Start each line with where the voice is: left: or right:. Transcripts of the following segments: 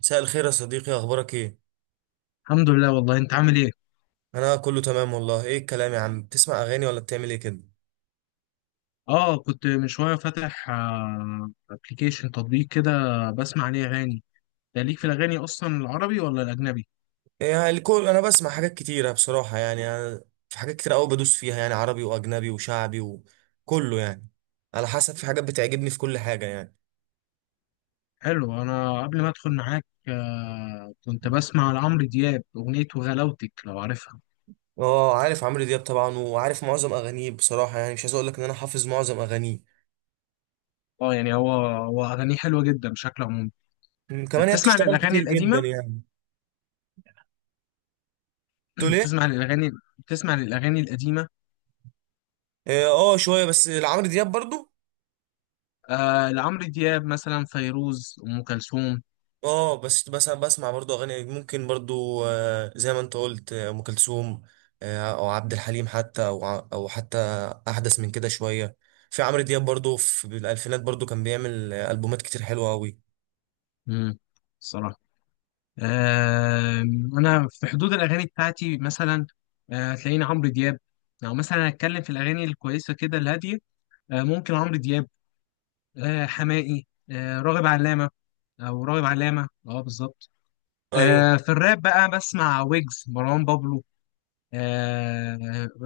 right: مساء الخير يا صديقي، اخبارك ايه؟
left: الحمد لله، والله انت عامل ايه؟
right: انا كله تمام والله. ايه الكلام يا عم، بتسمع اغاني ولا بتعمل ايه كده؟
left: اه، كنت من شويه فاتح ابلكيشن تطبيق كده بسمع عليه اغاني. ده ليك في الاغاني اصلا العربي ولا الاجنبي؟
right: إيه، يعني الكل. انا بسمع حاجات كتيره بصراحه، يعني أنا في حاجات كتير قوي بدوس فيها، يعني عربي واجنبي وشعبي وكله يعني، على حسب في حاجات بتعجبني في كل حاجه يعني.
left: حلو، انا قبل ما ادخل معاك كنت بسمع لعمرو دياب اغنيه وغلاوتك، لو عارفها.
right: اه عارف عمرو دياب طبعا، وعارف معظم اغانيه بصراحه، يعني مش عايز اقول لك ان انا حافظ معظم اغانيه.
left: اه يعني هو اغانيه حلوه جدا بشكل عمومي.
right: كمان هي
left: بتسمع
right: بتشتغل
left: للاغاني
right: كتير جدا
left: القديمه؟
right: يعني. تقول ايه؟
left: بتسمع للاغاني بتسمع للاغاني القديمه؟
right: اه شويه بس لعمرو دياب برضو.
left: آه، لعمرو دياب مثلا، فيروز، ام كلثوم.
right: اه بس أنا بسمع برضو اغاني ممكن برضو، زي ما انت قلت، ام كلثوم، او عبد الحليم، حتى او او حتى احدث من كده شويه. في عمرو دياب برضو في الالفينات برضو كان بيعمل البومات كتير حلوه قوي.
left: امم آه، انا في حدود الاغاني بتاعتي، مثلا هتلاقيني عمرو دياب. لو مثلا هتكلم في الاغاني الكويسه كده الهاديه، ممكن عمرو دياب، حماقي، راغب علامه. او راغب علامه، اه بالظبط.
right: ايوه.
left: في الراب بقى بسمع ويجز، مروان بابلو، آه،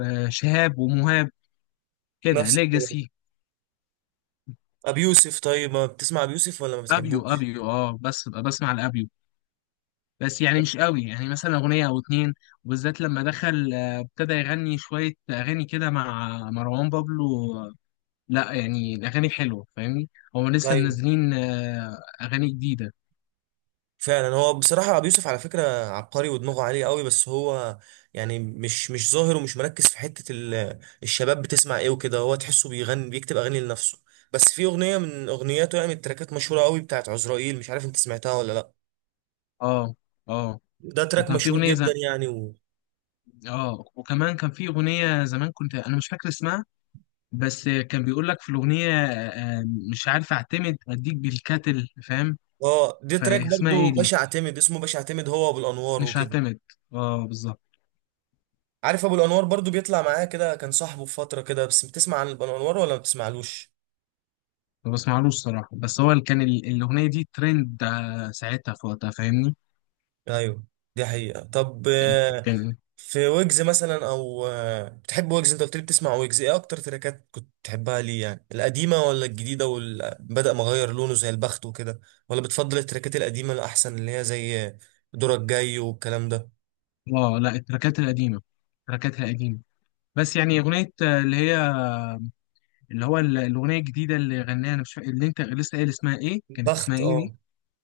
left: شهاب ومهاب، كده
right: نفس
left: ليجاسي.
right: ابي يوسف؟ طيب ما بتسمع ابي يوسف ولا ما
left: ابيو
right: بتحبوش؟
left: ابيو اه، بس بسمع الابيو، بس يعني مش قوي، يعني مثلا أغنية أو اتنين. وبالذات لما دخل ابتدى يغني شوية أغاني كده مع مروان بابلو. لا يعني الأغاني حلوة، فاهمني. هو لسه
right: ايوه.
left: منزلين أغاني جديدة.
right: فعلا هو بصراحة أبو يوسف على فكرة عبقري ودماغه عالية قوي، بس هو يعني مش ظاهر ومش مركز في حتة الشباب بتسمع إيه وكده، هو تحسه بيغني بيكتب أغاني لنفسه. بس في أغنية من أغنياته، يعني من التراكات مشهورة قوي، بتاعت عزرائيل، مش عارف أنت سمعتها ولا لأ.
left: اه اه،
right: ده تراك
left: وكان في
right: مشهور
left: أغنية
right: جدا يعني
left: اه وكمان كان في أغنية زمان، كنت أنا مش فاكر اسمها. بس كان بيقول لك في الأغنية مش عارف أعتمد أديك بالكاتل، فاهم.
right: اه ده تراك
left: فاسمها
right: برضو
left: إيه دي؟
right: باشا اعتمد، اسمه باشا اعتمد، هو أبو الأنوار
left: مش
right: وكده.
left: هعتمد، اه بالظبط.
right: عارف أبو الأنوار برضو، بيطلع معاه كده، كان صاحبه في فترة كده. بس بتسمع عن أبو الأنوار ولا ما بتسمعلوش؟
left: ما بسمعلوش الصراحة، بس هو اللي كان الأغنية دي ترند ساعتها في وقتها، فاهمني.
right: أيوه دي حقيقة. طب
left: كان
right: في ويجز مثلا او، بتحب ويجز؟ انت قلت لي بتسمع ويجز. ايه اكتر تراكات كنت تحبها ليه؟ يعني القديمه ولا الجديده بدأ مغير لونه زي البخت وكده، ولا بتفضل التراكات القديمه الاحسن، اللي هي زي دورك جاي والكلام ده؟
left: اه لا، التراكات القديمة، التراكات القديمة. بس يعني أغنية اللي هو الأغنية الجديدة اللي غناها، أنا مش فاكر اللي أنت لسه قايل اسمها إيه، كانت اسمها
right: البخت،
left: إيه دي؟
right: اه.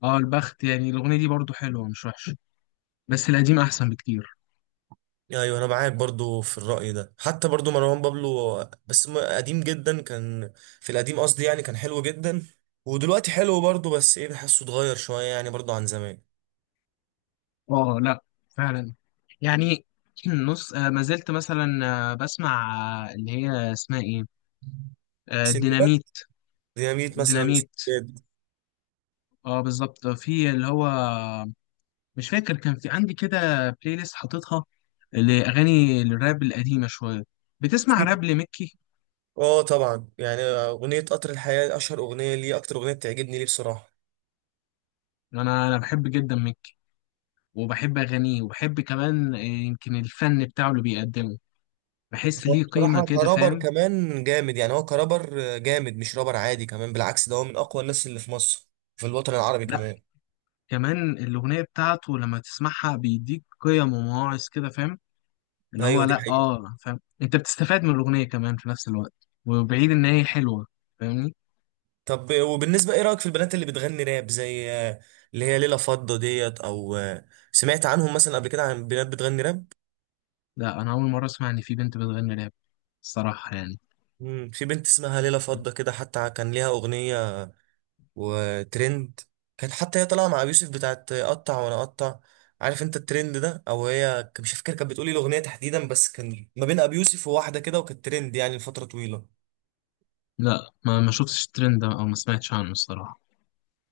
left: اه البخت، يعني الأغنية دي برضو حلوة، مش وحشة، بس القديم أحسن بكتير.
right: ايوه انا معاك برضو في الرأي ده. حتى برضو مروان بابلو، بس قديم جدا، كان في القديم قصدي، يعني كان حلو جدا. ودلوقتي حلو برضو، بس ايه، بحسه اتغير شويه يعني برضو عن زمان.
left: اه لا فعلا يعني. نص ما زلت مثلا بسمع اللي هي اسمها إيه،
right: سندباد.
left: ديناميت.
right: ديناميت مثلا
left: ديناميت،
right: وسندباد.
left: اه بالظبط، في اللي هو مش فاكر، كان في عندي كده بلاي ليست حاططها لأغاني الراب القديمة شوية. بتسمع راب لمكي؟
right: اه طبعا، يعني اغنيه قطر الحياه اشهر اغنيه ليه، اكتر اغنيه بتعجبني ليه بصراحه.
left: أنا بحب جدا مكي، وبحب أغانيه، وبحب كمان يمكن الفن بتاعه اللي بيقدمه. بحس
right: هو
left: ليه قيمة
right: بصراحه
left: كده،
right: كرابر
left: فاهم.
right: كمان جامد، يعني هو كرابر جامد مش رابر عادي كمان، بالعكس ده هو من اقوى الناس اللي في مصر، في الوطن العربي
left: لا،
right: كمان.
left: كمان الأغنية بتاعته لما تسمعها بيديك قيم ومواعظ كده، فاهم. اللي هو
right: ايوه دي
left: لا
right: حقيقه.
left: آه فاهم، أنت بتستفاد من الأغنية كمان في نفس الوقت، وبعيد إن هي حلوة، فاهمني.
right: طب وبالنسبه ايه رايك في البنات اللي بتغني راب؟ زي اللي هي ليلى فضه ديت او، سمعت عنهم مثلا قبل كده، عن بنات بتغني راب؟
left: لا، أنا أول مرة أسمع إن في بنت بتغني راب، الصراحة يعني.
right: في بنت اسمها ليلى فضه كده، حتى كان ليها اغنيه وترند، كانت حتى هي طالعه مع ابي يوسف بتاعت اقطع وانا اقطع. عارف انت الترند ده؟ او هي مش فاكر كانت بتقولي الاغنيه تحديدا، بس كان ما بين ابي يوسف وواحده كده، وكانت ترند يعني لفتره طويله.
left: لا، ما شفتش الترند ده او ما سمعتش عنه الصراحه.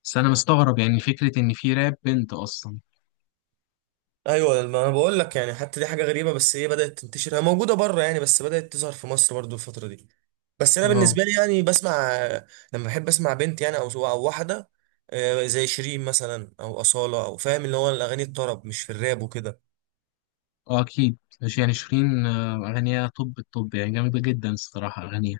left: بس انا مستغرب، يعني فكره ان في راب بنت اصلا.
right: ايوه ما انا بقول لك، يعني حتى دي حاجه غريبه، بس هي بدات تنتشر، هي موجوده بره يعني، بس بدات تظهر في مصر برضو الفتره دي. بس انا
left: اه
right: بالنسبه لي يعني بسمع، لما بحب اسمع بنت يعني، او او واحده، زي شيرين مثلا او اصاله، او فاهم اللي هو الاغاني الطرب، مش في الراب وكده.
left: اه اكيد. مش يعني شيرين، اغانيها، الطب يعني جامده جدا الصراحه اغانيها.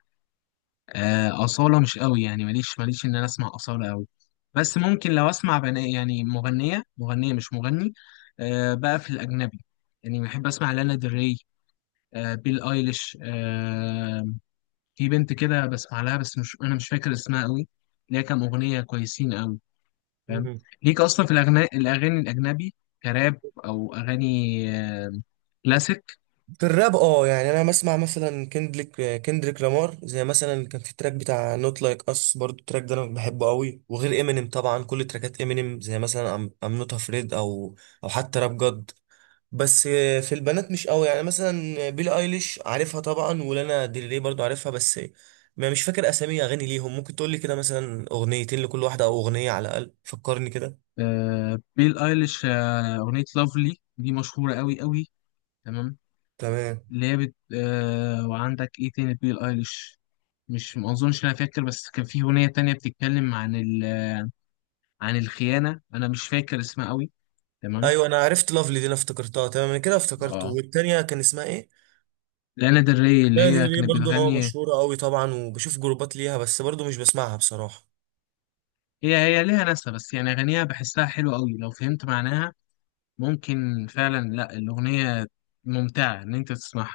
left: اصاله مش قوي، يعني ماليش ان انا اسمع اصاله قوي. بس ممكن لو اسمع بناء، يعني مغنيه مغنيه، مش مغني. بقى في الاجنبي، يعني بحب اسمع لانا دري، بيل ايليش. في بنت كده بسمع لها، بس مش انا مش فاكر اسمها قوي. ليها كام اغنيه كويسين، فاهم. ليك اصلا في الاغاني الاجنبي، كراب او اغاني آه، كلاسيك.
right: في الراب اه، يعني انا بسمع مثلا كندريك لامار، زي مثلا كان في التراك بتاع نوت لايك اس، برضو التراك ده انا بحبه قوي. وغير امينيم طبعا، كل تراكات امينيم زي مثلا ام نوت افريد، او او حتى راب جاد. بس في البنات مش قوي، يعني مثلا بيلي ايليش عارفها طبعا، ولانا ديل ري برضو عارفها، بس ما مش فاكر اسامي اغاني ليهم. ممكن تقول لي كده مثلا اغنيتين لكل واحده، او اغنيه على الاقل، فكرني كده.
left: بيل ايليش، اغنيه لافلي دي مشهوره قوي قوي. تمام.
right: تمام.
left: اللي هي بت... آه، وعندك ايه تاني بيل ايليش؟ مش ما اظنش إن انا فاكر، بس كان في اغنيه تانية بتتكلم عن عن الخيانه، انا مش فاكر اسمها قوي. تمام.
right: ايوه انا عرفت لافلي دي، انا افتكرتها، تمام انا كده افتكرت.
left: اه
right: والتانيه كان اسمها ايه؟
left: لانا ديل ري، اللي
right: لا دي
left: هي
right: اللي
left: كانت
right: برضو اه
left: بتغني،
right: مشهورة قوي طبعا، وبشوف جروبات ليها، بس برضو مش بسمعها بصراحة.
left: هي هي ليها ناسها، بس يعني اغانيها بحسها حلوه قوي لو فهمت معناها. ممكن فعلا، لا الأغنية ممتعة إن أنت تسمعها.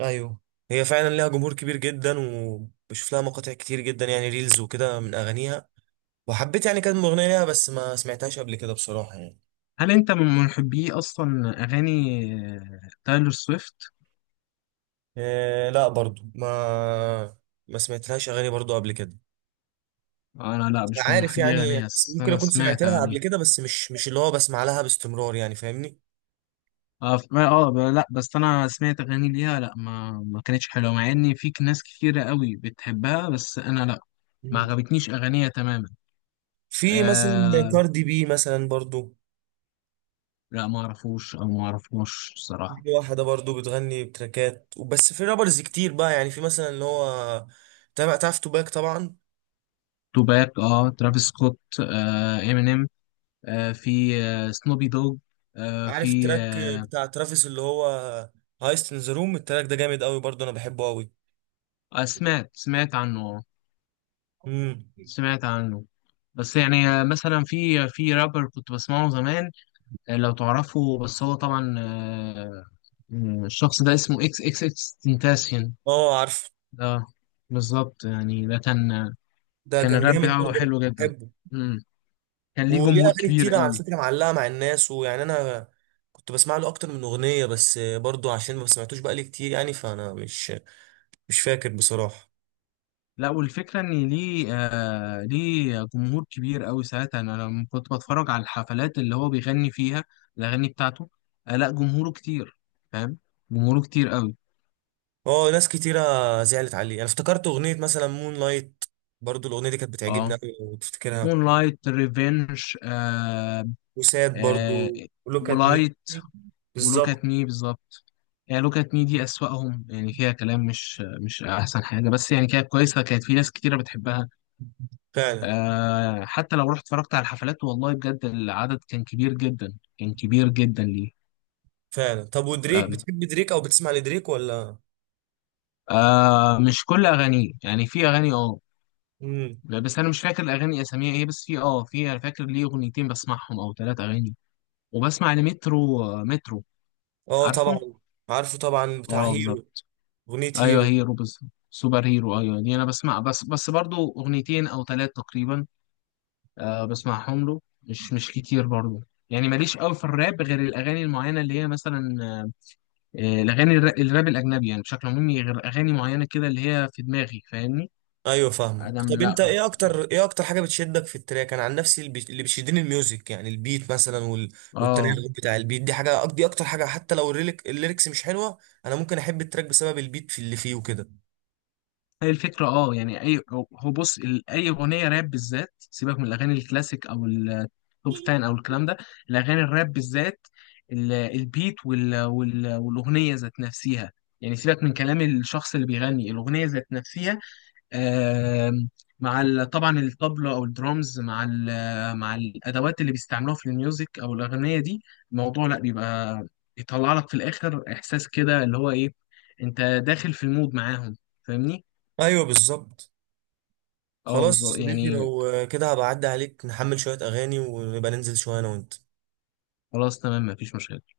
right: ايوه. هي فعلا ليها جمهور كبير جدا، وبشوف لها مقاطع كتير جدا يعني، ريلز وكده من اغانيها. وحبيت يعني كانت اغنية ليها، بس ما سمعتهاش قبل كده بصراحة يعني.
left: هل أنت من محبي أصلا أغاني تايلور سويفت؟
right: إيه لا برضو ما، ما سمعتلهاش اغاني برضو قبل كده.
left: أنا لا، مش من
right: عارف
left: محبي
right: يعني،
left: أغانيها، بس
right: ممكن
left: أنا
right: اكون سمعت
left: سمعت
right: لها قبل
left: أغانيها.
right: كده، بس مش اللي هو بسمع لها باستمرار يعني، فاهمني.
left: اه لا بس انا سمعت اغاني ليها، لا ما كانتش حلوه، مع ان في ناس كتيره قوي بتحبها، بس انا لا، ما
right: مم.
left: عجبتنيش اغانيها تماما.
right: في مثلا
left: آه
right: كاردي بي مثلا برضو.
left: لا ما اعرفوش او ما اعرفوش الصراحه.
right: في واحدة برضو بتغني بتراكات وبس، في رابرز كتير بقى يعني، في مثلا اللي هو تابع، تعرف توباك طبعا.
left: توباك، اه، ترافيس سكوت، امينيم، في سنوبي دوج، آه،
right: عارف
left: في
right: التراك
left: آه،
right: بتاع ترافيس اللي هو هايست ان ذا روم، التراك ده جامد قوي برضو، انا بحبه قوي.
left: آه، سمعت عنه،
right: امم.
left: سمعت عنه. بس يعني مثلا في رابر كنت بسمعه زمان، لو تعرفه، بس هو طبعا الشخص ده اسمه اكس اكس اكس تنتاسيون.
right: اه عارف.
left: اه بالظبط، يعني ده كان
right: ده
left: كان
right: كان
left: الراب
right: جامد
left: بتاعه
right: برضو، أنا
left: حلو جدا.
right: بحبه.
left: مم. كان ليه
right: وليه
left: جمهور
right: اغاني
left: كبير
right: كتير على
left: قوي.
right: فكرة معلقة مع الناس، ويعني انا كنت بسمع له اكتر من اغنية، بس برضو عشان ما سمعتوش بقالي كتير يعني، فانا مش فاكر بصراحة.
left: لا، والفكرة إن ليه جمهور كبير أوي، ساعتها أنا لما كنت بتفرج على الحفلات اللي هو بيغني فيها الأغاني بتاعته، لا جمهوره كتير، فاهم، جمهوره كتير أوي.
right: اه ناس كتيرة زعلت عليه. انا افتكرت اغنية مثلا مون لايت، برضو الاغنية دي كانت بتعجبني
left: أه
right: قوي لو تفتكرها.
left: مون لايت ريفينج،
right: وساد برضو،
left: آه
right: ولوك ات مي،
left: ولايت، ولوك
right: بالظبط.
left: أت مي، بالظبط. يعني لوك أت مي دي أسوأهم، يعني فيها كلام مش أحسن حاجة، بس يعني كانت كويسة، كانت في ناس كتيرة بتحبها.
right: فعلا.
left: حتى لو رحت اتفرجت على الحفلات، والله بجد العدد كان كبير جدا، كان كبير جدا ليه.
right: فعلا. طب ودريك،
left: أم.
right: بتحب دريك او بتسمع لدريك ولا؟
left: آه مش كل اغانيه، يعني في اغاني
right: امم.
left: بس انا مش فاكر الاغاني اساميها ايه، بس في انا فاكر ليه اغنيتين بسمعهم او ثلاث اغاني. وبسمع لمترو، مترو،
right: اه طبعا،
left: عارفه،
right: عارفه طبعا، بتاع
left: اه
right: هيرو.
left: بالظبط.
right: اغنية
left: ايوه
right: هيرو.
left: هيرو، بس سوبر هيرو، ايوه دي انا بسمع، بس برضو اغنيتين او ثلاث تقريبا، بسمعهم له، مش كتير برضو. يعني ماليش قوي في الراب غير الاغاني المعينه اللي هي مثلا الاغاني الراب الاجنبي، يعني بشكل عمومي غير اغاني معينه كده اللي هي في دماغي، فاهمني.
right: ايوه فاهمك.
left: ادم،
right: طب انت
left: لا
right: ايه اكتر، ايه اكتر حاجه بتشدك في التراك؟ انا عن نفسي اللي بيشدني الميوزك، يعني البيت مثلا
left: اه،
right: والتناغم بتاع البيت، دي حاجه، دي اكتر حاجه، حتى لو الليركس مش حلوه، انا ممكن احب التراك بسبب البيت في اللي فيه وكده.
left: هي الفكرة، اه يعني اي، هو بص، اي اغنية راب بالذات، سيبك من الاغاني الكلاسيك او التوب فان او الكلام ده. الاغاني الراب بالذات، البيت والاغنية ذات نفسها، يعني سيبك من كلام الشخص اللي بيغني، الاغنية ذات نفسها. آم، مع طبعا الطبلة او الدرامز مع الادوات اللي بيستعملوها في الميوزك او الاغنية دي. الموضوع لا بيبقى يطلع لك في الاخر احساس كده، اللي هو ايه، انت داخل في المود معاهم، فاهمني.
right: ايوه بالظبط.
left: اه
right: خلاص يا
left: بالظبط
right: صديقي،
left: يعني،
right: لو كده هبقى اعدي عليك، نحمل شويه اغاني ونبقى ننزل شويه انا وانت.
left: خلاص تمام، مفيش مشكلة.